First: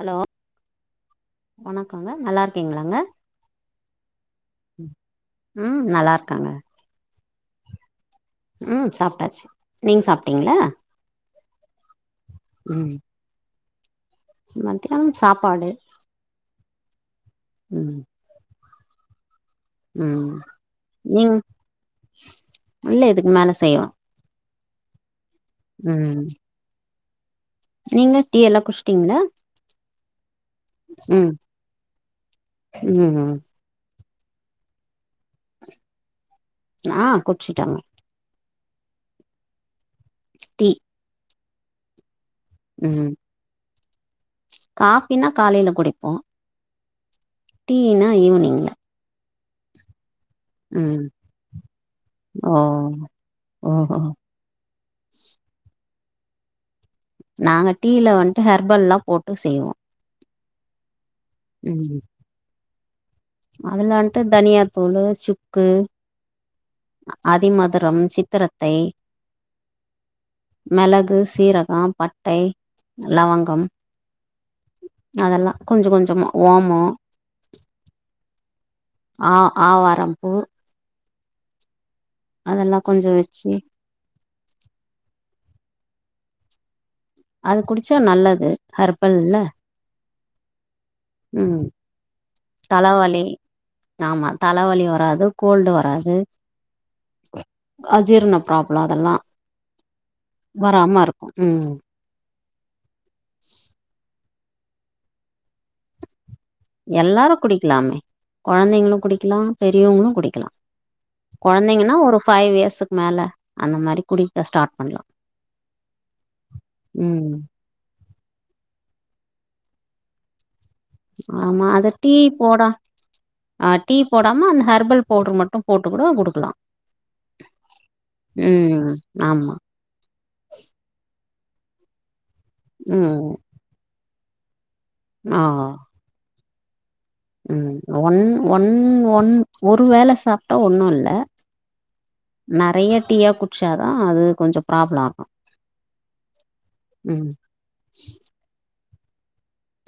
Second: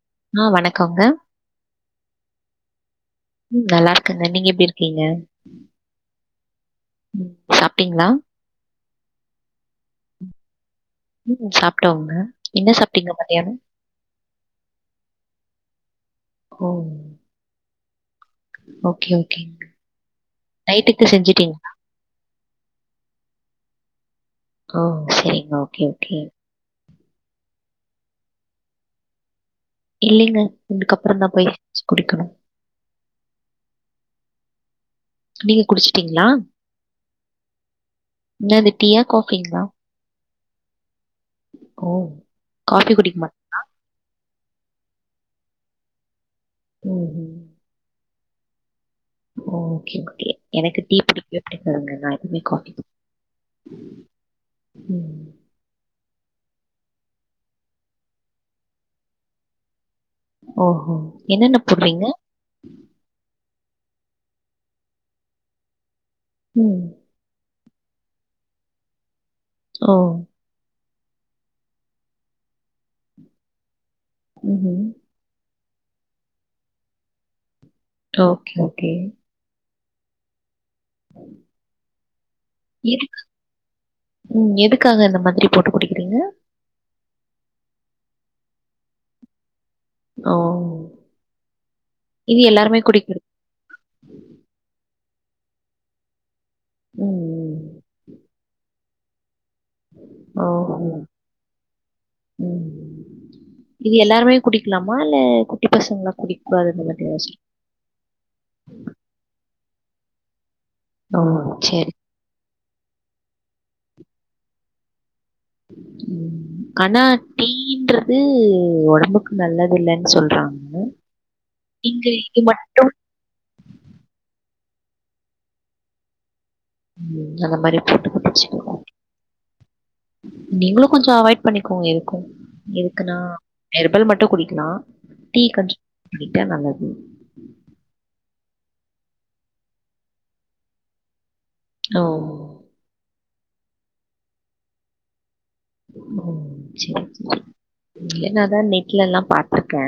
Hello ஆ வணக்கோங்க வணக்கங்க நல்லார்க்கீங்ளாங்க ம் நல்லார்க்கங்க நீங்க எப்டி இருக்கீங்க ம் நல்லா இருக்காங்க ம் சாப்ட்டீங்ளா ம் சாப்டாச்சு நீங் சாப்ட்டீங்ளா ம் சாப்டோங்க என்ன ம் சாப்ட்டீங்க மத்தியானோ மத்தியானம் சாப்பாடு ஓ ம் ஓகே ஓகேங்க ம் நைட்டுக்கு நீங் செஞ்சுட்டீங்களா? உள்ள எதுக்கு மேல செய்வோ ஓ சேரிங்க ஓகே ஓகே ம் நீங்க டீ எல்லா குச்டீங்ளா இல்லிங்க இதுக்கப்றந்தா போய் வெச்சி குடிக்கணு ம் ம் நீங்க குடிச்ட்டீங்ளா நா குட்ச்சிட்டங்க என்னது டீயா காஃபிங்ளா டீ ஓ காஃபி ம் குடிக்க மாட் காஃபினா காலைல குடிப்போ ம் ம் டீயினா ஈவினிங்ல ஓகே ஓகே எனக்கு டீ ம் பிடிக்வே பிடிக்காதுங்க நா எப்பவுமே ஓ காஃபி ஓஹோ ம் நாங்க டீயில வந்துட்டு ஹெர்பல்லல்லா போட்டு செய்வோ ஓஹோ என்னென்ன ம் போடுவீங்க அதுல வந்துட்டு தனியாத்தோளு சுக்கு ம் அ ஆதி மதுரம் சித்திரத்தை ஓ மெளகு, சீரக, பட்ட, லவங்கம் ம் ம் அதெல்லா கொஞ்ச கொஞ்ச ஓமோ ஓகே ஓகே ஆ ஆவாரம்ம்பூ [inaudible] அதெல்லா எ கொஞ்ச வச்சு ம் எதுக்காக இந்த மாதிரி போட்டு குடுக்குறீங்க அது குடிச்சா நல்லது ஹர்பல்ல ஓ ம் இது எல்லாருமே தலவாளி குடிக்கணும். ஆமா தலைவலி வராது கோல்டு வராது ம் ம். அஜீர்ண ப்ராப்ள அதெல்லா ஓ [unintelligible] ம் ம் இது எல்லாருமே குடிக்கலாமா இல்ல குட்டி பசங்களா குடி எல்லாரு குடிக்கலாமே கொழந்தைங்களு குடிக்கலா பெரியவங்களு குடிக்கலா ஓ! சரி. கொழந்தைங்கன்னா ஒரு ஃபைவ் இயர்ஸுக்கு மேல அந்த மாரி குடி ஸ்டார்ட் பண்ணலா ம் கனா டி அடின்றது ஒடம்புக்கு நல்லது இல்லைன்னு சொல்றாங்க ஆமா நீங்க அதட்டி இது போடா மட்டும் ஆ டீ போடாம அந்த ஹெர்பல் பவுடர் மட்டு போட்டு கூட குடுக்கலா ம் அந்த மாரி போட்டு போட்டுச்சுக்கோ ஆமா. நீங்களு கொஞ்சோ அவாய்ட் பண்ணிக்கோங்க எதுக்கு எதுக்குன்னா ம். ஹெர்பல் மட்டும குடிக்கலா ஆ. டீ கொஞ்ச [inaudible] ண்ணிட்டா நல்லது ம் ஒன் ஒன் ஒன் ஒரு வேல சாப்ட்டா ஒன்னுல்ல ஓ நெறைய டீயா குடிச்சாதா அது கொஞ்ச ப்ராப்ள ஆகு ம் சரி ச ஏநாதா நெட்லல்லா பா்த்தருக்கே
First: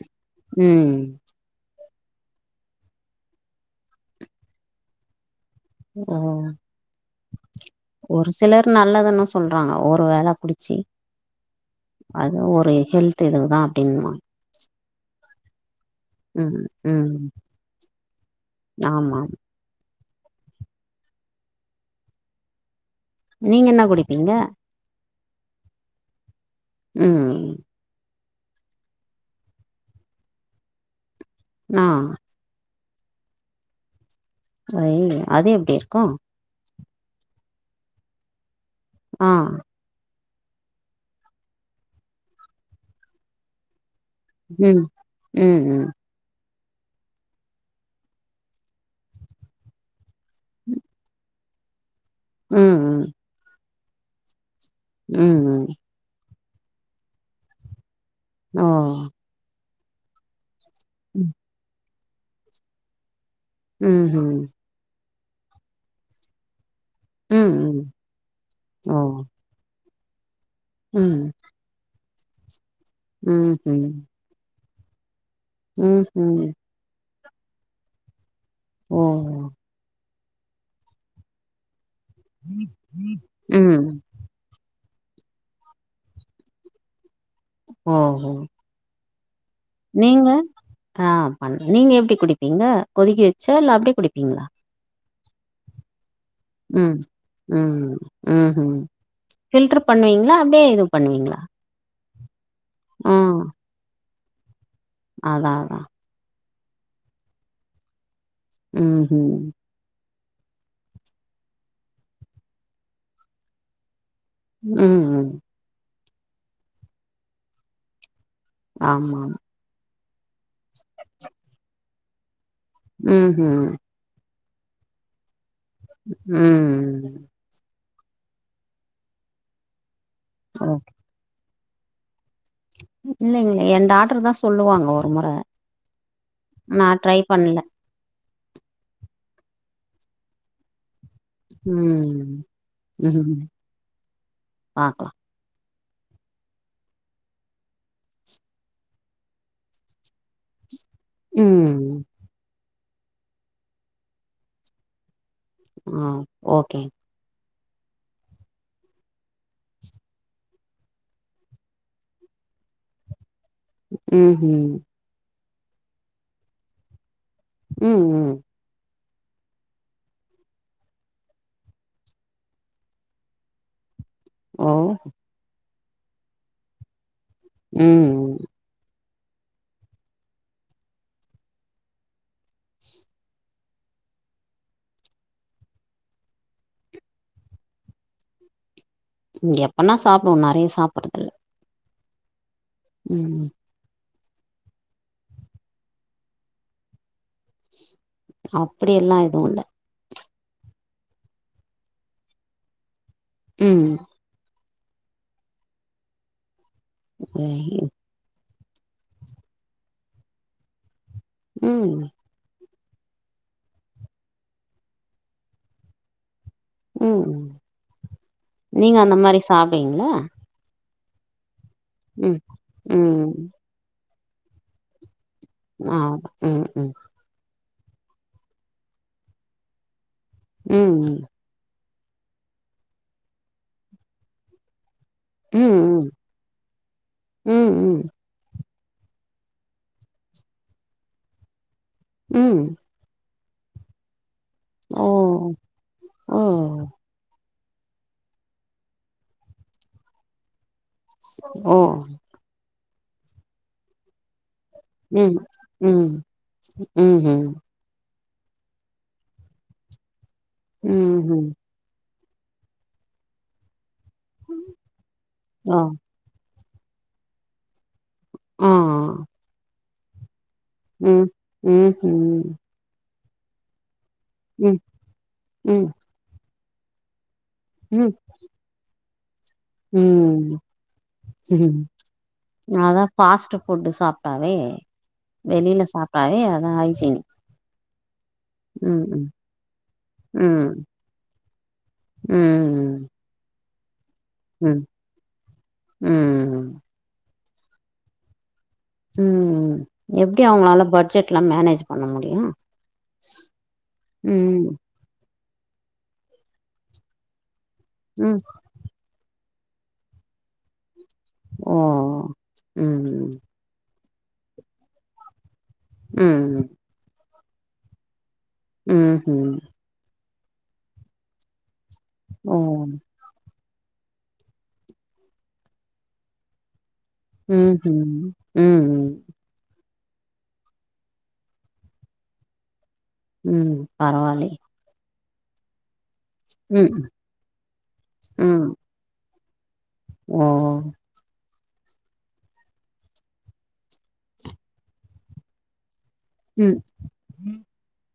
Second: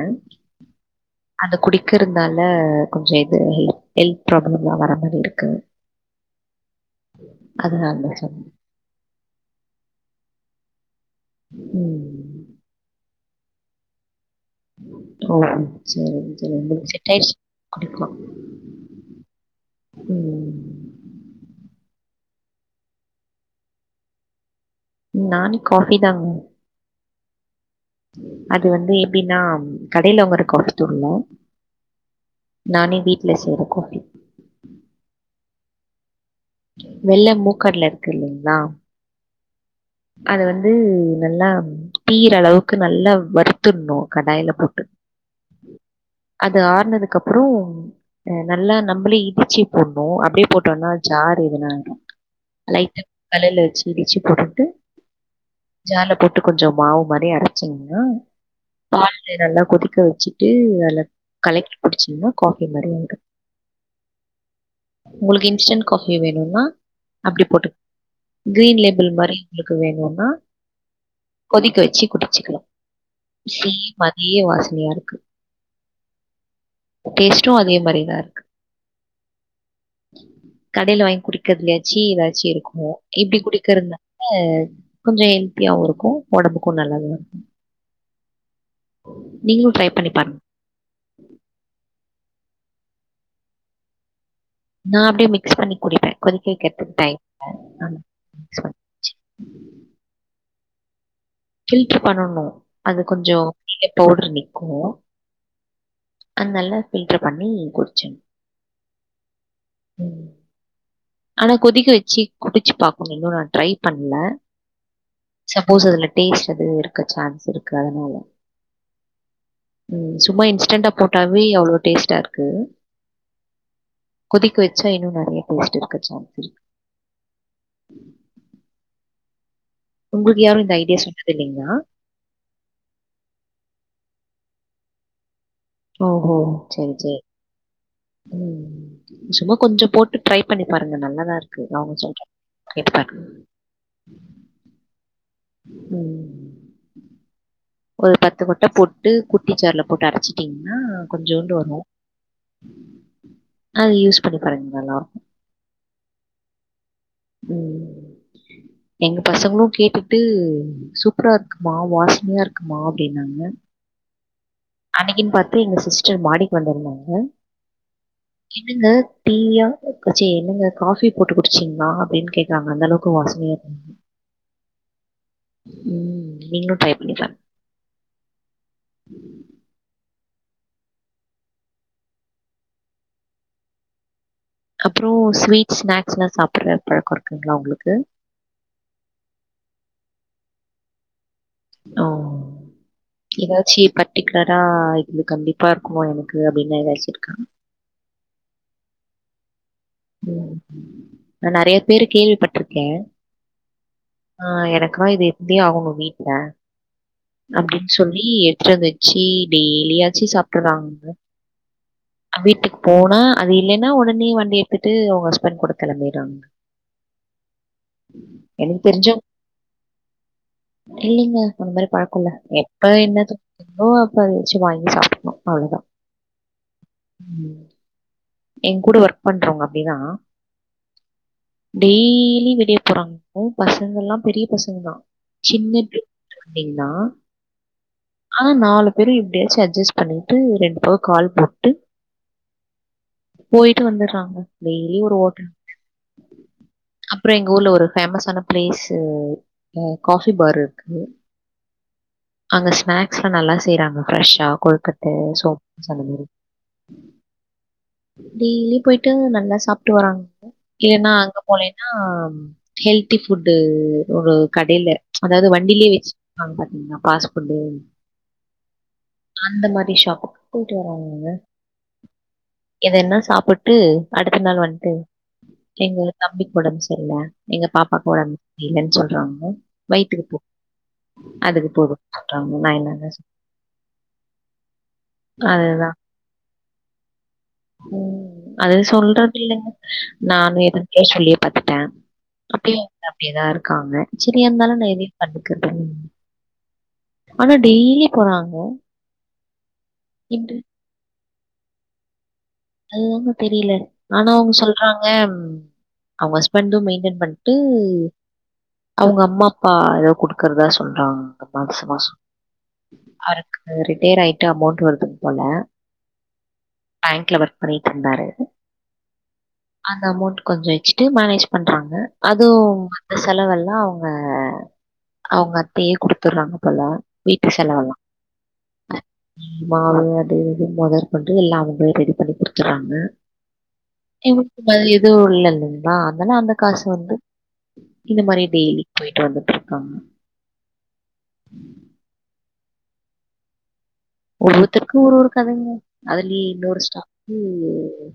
ம் அந்த குடிக்கிறதுனால கொஞ்ச இது ஹெல்த் ப்ராப்ளம்லா வராம இருக்கு ம் அதனால தான் ஒரு சொன்னேன். சிலர் நல்லதுன்னு சொல்றாங்க ஒரு வேன புடிச்சி ம். அது ஒரு ஹெல்த் தெதுவுதா அப்படின்னுவா ஆ சரி சரி ம். உங்களுக்கு ம். செட்டாயிச் குடுக்கலா ஆமா ம் நீங்க என்ன குடிப்பீங்க நானே காஃபி தாங் ம் ம் அது வந்து எப்டின்னா கடையில வாங்குற காஃபி தூளு நா நானே வீட்ல செய்ற கோஃபி அய்யய்யோ அது எப்டி இருக்கு வெள்ள மூக்கடல இருக்கு இல்லைங்ளா ஆ அத வந்து நல்லா தீயிற அளவுக்கு நல்லா வருத் த்துர்னு கடாயில ம். போட்டு ம். ம். அது ஆர்னதுக்கு அப்பறோ ஆ நல்லா நம்பளே இடுச்சு போட்னு அப்டியே போட்டோன்னா ஜாரு எதுனா ஆயிடு ம். ம். லைட்டா கலர்ல வச்சுட் இடிச்சு போட்டுட்டு ம் ம் ஜார்ல போட்டு கொஞ்ச மாவு மாரி அரச்சிங்னா ஓ ஓ ல்ல நல்லா கொதிக்க வச்சுட்டு அதுல கலெக்கி குடிச்சிங்கன்னா காஃபி நெறையா வரு ம் ஹும் உங்களுக்கு இன்ஸ்டன்ட் காஃபி வேணுன்னா அப்டி போட்டு கிரீன் லேபுள் மாரி உங்ளுக்கு வேணுன்னா ம் கொதிக்க வச்சு குடிச்சுக்லா சேம் அதே வாசனையா இருக்கு ம் ஹும் டேஸ்ட்டு அதே மாரிதா இருக்கு ஓ ஓ கடையில வாங்கி குடிக்கற்துலையாச்சி எதாச்சு இருக்குமோ இப்டி ம். குடிக்கிறதுனால இல்ல கொஞ்ச ஹெல்த்தியாவு இருக்கு ஒடம்புக்கு நல்லாதா இருக்கு ஓ ஹோ நீங்களும் ட்ரை பண்ணி நீங்க பாருங்க. ஆ பண் நீங்க எப்டி குடிப்பீங்க கொதிக்க வச்சா இல்ல அப்டியே குடிப்பீங்களா நா அப்டியே மிக்ஸ் பண்ணி குடிப்பே கொதிக்க வெக்கிறதுக்கு ம். டைம் இல்ல ம் ஹும் ஃபில்ட்ரு பண்ணுவீங்ளா அப்டியே இதுவு பண்ணுவீங்ளா ஃபில்ட்ரு பண்ணணு அது கொஞ்சோ அப்டியே பவுட்ரு நிக்கு அதா அதா அந்தல்ல ஃபில்ட்ரு பண்ணி குடுச்சே ம் ஹும் ம் ஆனா கொதிக்க வச்சு குடிச்சு பாக்கணு இன்னு நா ட்ரை பண்ல ம் ஹும் சப்போஸ் அதுல டேஸ்ட் அதுவு இருக்க சான்ஸ் இருக்கு அதுனால ஆமா ம் சும்மா இன்ஸ்டண்டா போட்டாவே அவ்ளோ டேஸ்ட்டா இருக்கு ம் ஹும் கொதிக்க வச்சா இன்னு நெறையா டேஸ்ட் இருக்க சான்ஸ் இருக்கு ம். உங்களுக்கு யாரு இந்த ஐடியா சொன்னது இல்லைங்ளா இல்லேங்ளே ஏ டாட்டருதா சொல்லுவாங்க ஒரு முற ஓஹோ! நா சரி, ட்ரை சரி. பண்ல ம் சும்மா கொஞ்ச போட்டு ட்ரை பண்ணி பாருங்க நல்லாதா இருக் ம் ம் பாக்கலா ம் ஒரு பத்து கொட்ட போட்டு குட்டி ஜார்ல போட்டு அரச்சு ட்டீங்னா கொஞ்சோண்டு வரு ம் அது யூஸ் பண்ணி பாருங்க நல்லா இருக்கு ஆ ஓகே ம் எங்க பசங்களு கேட்டுட்டு சூப்பரா இருக்குமா வாசனையா இருக்குமா அப்டின்னாங்க ம் ஹீம் அன்னக்கின்னு பாத்து எங்க சிஸ்டர் மாடிக்கு வந்திருந்தாங்க ம் ம் என்னங்க டீயா சே என்னங்க காஃபி போட்டு குடிச்சீங்களா அப்டின்னு கேட்டாங்க அந்த அளவுக்கு வாசனையா ஓ ம் நீங்களு ட்ரை பண்ணி பார் ம் அப்பறோ ஸ்வீட் ஸ்நாக்ஸ்ல்லா சாப்டுற பழக்கோ இருக்குங்களா உங்களுக்கு இங்க எப்பன்னா சாப்டுவோ நெறைய சாப்புறதுல்ல ஓ ஏதாச்சி கட் பர்டிகுலரா இது கண்டிப்பா இருக்குமோ எனக்கு அப்டின்னு எதாச்சு இருக்கா அப்டி எல்லா எதுவு இல்ல ம் நா நெறைய பேரு கேள்விப்பட்ருக்கே ம் ஆ எனக்கா இது இருந்தே ஆகணு வீட்ல அப்டின்னு சொல் லி எட்ற வச்சி டெய்லியாச்சு சாப்ட்டுறாங்க ம் வீட்டுக்குப் போனா அது இல்லேனா ஒடனே வண்டி எடுத்துட்டு அவுங்க ஹஸ்பண்ட் கூட கெளம்பிறாங்க ம் நீங்க அந்த மாரி சாப்டுவீங்கள இல்லீங்க அந்த மாரி பழக்கோ இல்ல எப்ப என்ன ம் த ங்களோ அப்ப அத வச்சு வாங்கி சாப்டுக்கணு மா ம் ம் ம் எங் கூட ஒர்க் பண்றவுங்க அப்டினா ம் டெய்லி வெளியப் போறாங் உ பசங்கல்லா பெரிய பசங்க தா சின்ன ம் பிப் அப்டினா ம் ம் ம் ஆனா நாலு பேரு எப்டியாச்சு அட்ஜஸ்ட் பண்ணிட்டு ரெண்டு பக் கால் போட்டு ம் போயிட்டு வந்துறாங்க டெய்லி ஓ ஒரு ஓட்டல் ஓ [inaudible] அப்பறோ எங்க ஊர்ல ஒரு ஃபேமஸான பிளேஸு அ காஃபி பார் இருக்கு ஓ அங்க ஸ்நாக்ஸ்ல்லா நல்லா செய்றாங்க ஃப்ரெஷ்ஷா கொழுக்க ட்ட ம் சோ மாஸ் அந்த ம் மாரி ம்ஹும் டெய்லி போயிட்டு நல்லா சாப்ட்டு வர்றாங்க இல்லன்னா அங்க ம்ஹும் போலே னா ஹெல்தி ஃபுட்டு ஒரு கடைல அதாவது ஆ வண்டிலேயே வச்சு வாங்காதிங்னா ஃபாஸ்ட் ஃபுட்டு ஆ அந்த மாரி ஷாப் போயிட்டு ம் வருவாங்கங்க ம்ஹும் எதன்னா சாப்பிட்டு அடுத்த நாள் ம் வந்ட்டு ம் எங்களு தம்பிக்கு ஒடம் செரியில்ல எங்க பாப்பாக்கு ஒடம்பு இல்லன்னு சொல்றாங்க வயிற்றுக்கு போ ம் அதுக்கு ம் போது அதா ஃபாஸ்ட்டு ஃபுட்டு் சாப்ட்டாவே வெளில அதுதான் சாப்ட்டாவே அதா ஹைஜீனி ம் அது சொல்றதில்லங்க நானு ம் எது [unintelligible] சொல்லி பாத்துட்ட அப்டி ம் யேதா இருக்காங்க சரி எந்தாலு ம் நா எதையு கண்டுக்கற்தில் ம் ஆனா டெய்லி போறாங்க ம் ம் எப்டி இப்படி அவங்களால பட்ஜெட்ல்லா மேனேஜ் பண்ண முடியு அதுதாங்க தெரில ஆனா அவுங்க ம் சொல்றாங் க அவுங்க ஹஸ்பண்ட்டு மெயின்டென் பண்ட்டு ம் அவங்க அம்மா அப்பா எதோ குடுக்கறதா சொல்றாங்க அ ஓ மாசமாசோ ம் ரிட்டையர் ஆயிட்டு அமௌன்ட் வருது போல ம் பேங்க்ல ஒர்க் பண்ணிட்டு இருந்தாரு ம்ஹு அந்த அமௌண்ட் கொஞ்ச வச்ட்டு மேனேஜ் பண்றாங்க அதுவு ஓ இந்த செலவெல்லா அவுங்க அவுங்க அத்தையே குடுத்துட்றாங்க போல வீட்டு ம்ஹு செலவெல்லாம். ம் ம் மாவு அது இது மொதற்கொண்டு எல்லா அவுங்களே ரெடி பண்ணி குடுத்துறாங்க ம் பரவால்லே வேற எதுவு இல்ல இல்லைங்களா அதலா அந்த காசு ம் வந்து இந்த மாரி டெய்லி போய்ட்டு வந்துட்டுருக்காங்க ஒ ஒ ஒவ்வொருத்தருக்கு ஒரு ஒரு கதைங்க அதுலயே ம் இன்னொரு ஸ்டா ம்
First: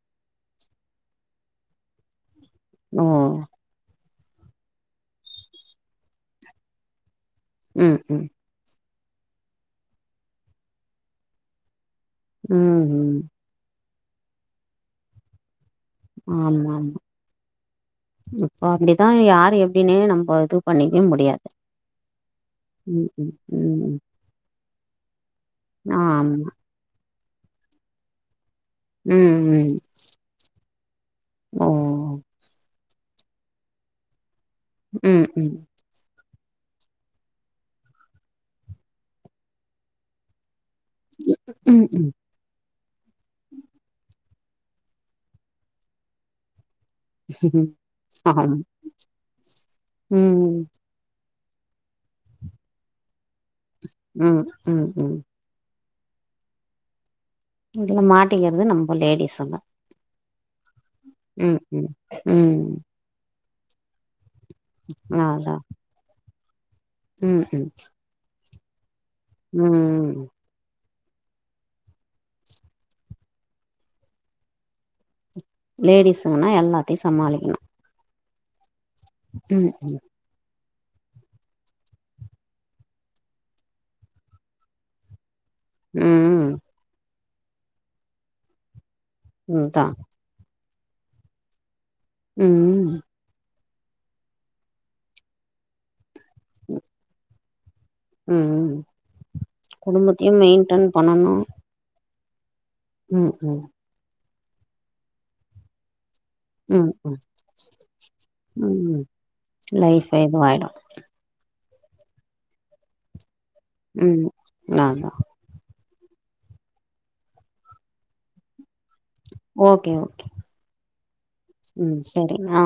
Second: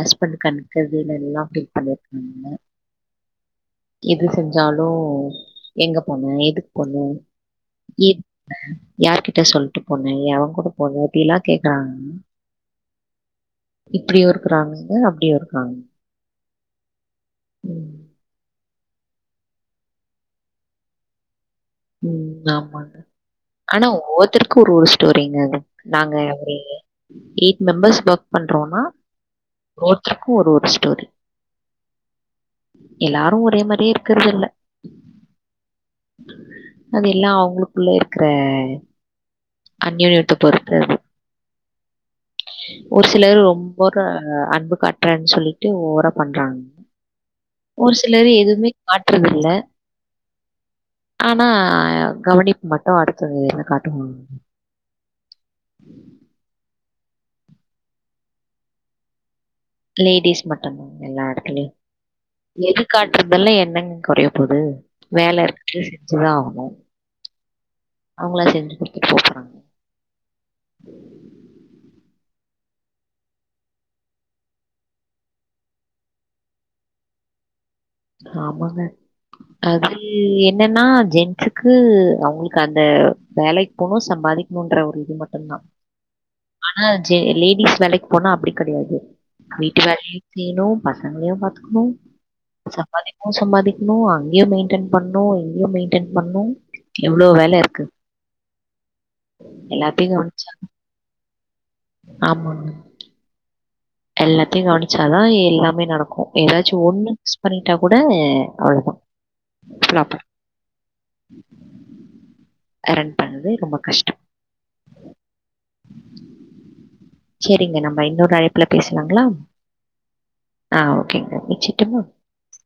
ஹஸ்பண்ட் கண்டுகறதேயில்லானேல்லா ஃபீல் பண்ணிருக்காங்க நோ எது செஞ்சாலு எங்க போன எதுக்கு போன ம் எப் ம் யார்கிட்ட சொல்லிட்டு போன எவ கூட போன இப்டில்லா கேக்குறாங்க ம் ம் இப்டியு இருக்குறாங்கங்க அப்டியு இருக்கறாங்கங்க ஆமா ஆமா இப்போ அப்டிதா யாரு எப்டின்னே நம்ம இது பண்ணிக்கவே முடியாது ம் ஆமாங்க ம் ம் ஆனா ம் ஒவ்வொத்தரு க்கு ஒரு ஒரு ஸ்டோரிங்க அது நாங்க ஆமா அப்டி ஒரு எயிட் மெம்பர்ஸ் ஒர்க் பண்றோனா ம் ம் ஒருத்தருக்கு ஒரு ஒரு ஸ்டோரி ஓ எல்லாரு ஒரே மாரியே இருக்கறது இல்ல ம் ம் அது எல்லா அவுங்களுக்குள்ள இருக்கற அந்நியோனியத்த பொறுத்தது உம் உம் ஒரு சிலர் ரொம்போ ர அன்பு காட்டுறேன்னு சொல்லிட்டு ஓவரா பண்றாங்க ம் ஒரு சிலர் ஆமா எதுவுமே காட்றதில்ல ம் ஆனா கவுனிப்பு மட்டு அடுத்தது ம் ம் ம் இதுல மாட்டக்கிறது நம்ம லேடிஸ்ங்க லேடிஸ் மட்டுதா எல்லா எடத்துலயு ம் ம் எதிர் காட்டுறதெல்லா என்னங்க கொறைய போது வேல அதான் இருக்குது செஞ்சுதா ஆகணு ம் ம் அவுங்களா செஞ்சி குடுத்துட்டு போ போறங் ம் ம் ம் உம் லேடீஸ்ங்கன்னா எல்லாத்தையு சமாளிக்கணு ஆமாங்க ம் அது து என்னன்னா ஜென்சுக்கு அவுங்களுக்கு அந்த வேலைக்கு போணு சம்பாதிக்கணும்ன்ற ஒரு இது மட் டுதா ம் ஆனா ஜெ லேடிஸ் வேலைக்கு போனா அப்டி கெடயாது வீட்டு இதான் வேலயு செய்ணு பசங்களையு பாத்துக்குணு ம் ம் சம்பாதிக்கவு சம்பாதிக்கணு அங்கயு மெயின்டென் பண்ணு இங்கயு மெயின் டென் பண்ணு எவ்ளோ வேல இருக்கு ம் ம் எல்லாத்தையு குடும்பத்தையு கவனிச்சா மெயின்டென் பண்ணணு ஆமாங்க ம் ம் எல்லாத்தயு கவனிச்சாதா எல்லாமே நடக்கு ஏதாச்சு ம் ஒண்ணு மிஸ் பண்ணிட்டா கூட ம் அவ்ளதா ம் லைஃப் பிளாப்பர் இதுவாயிடும் அ ரன் பண்றதே ரொம்ப கஷ்டோ ம் நா தா சேரிங்க நம்ப இன்னொரு அழைப்புல பேசலாங்களா ஓகே ஓகே ஆ ஓகேங்கா வச்சுட்டுமா ஆ ஆ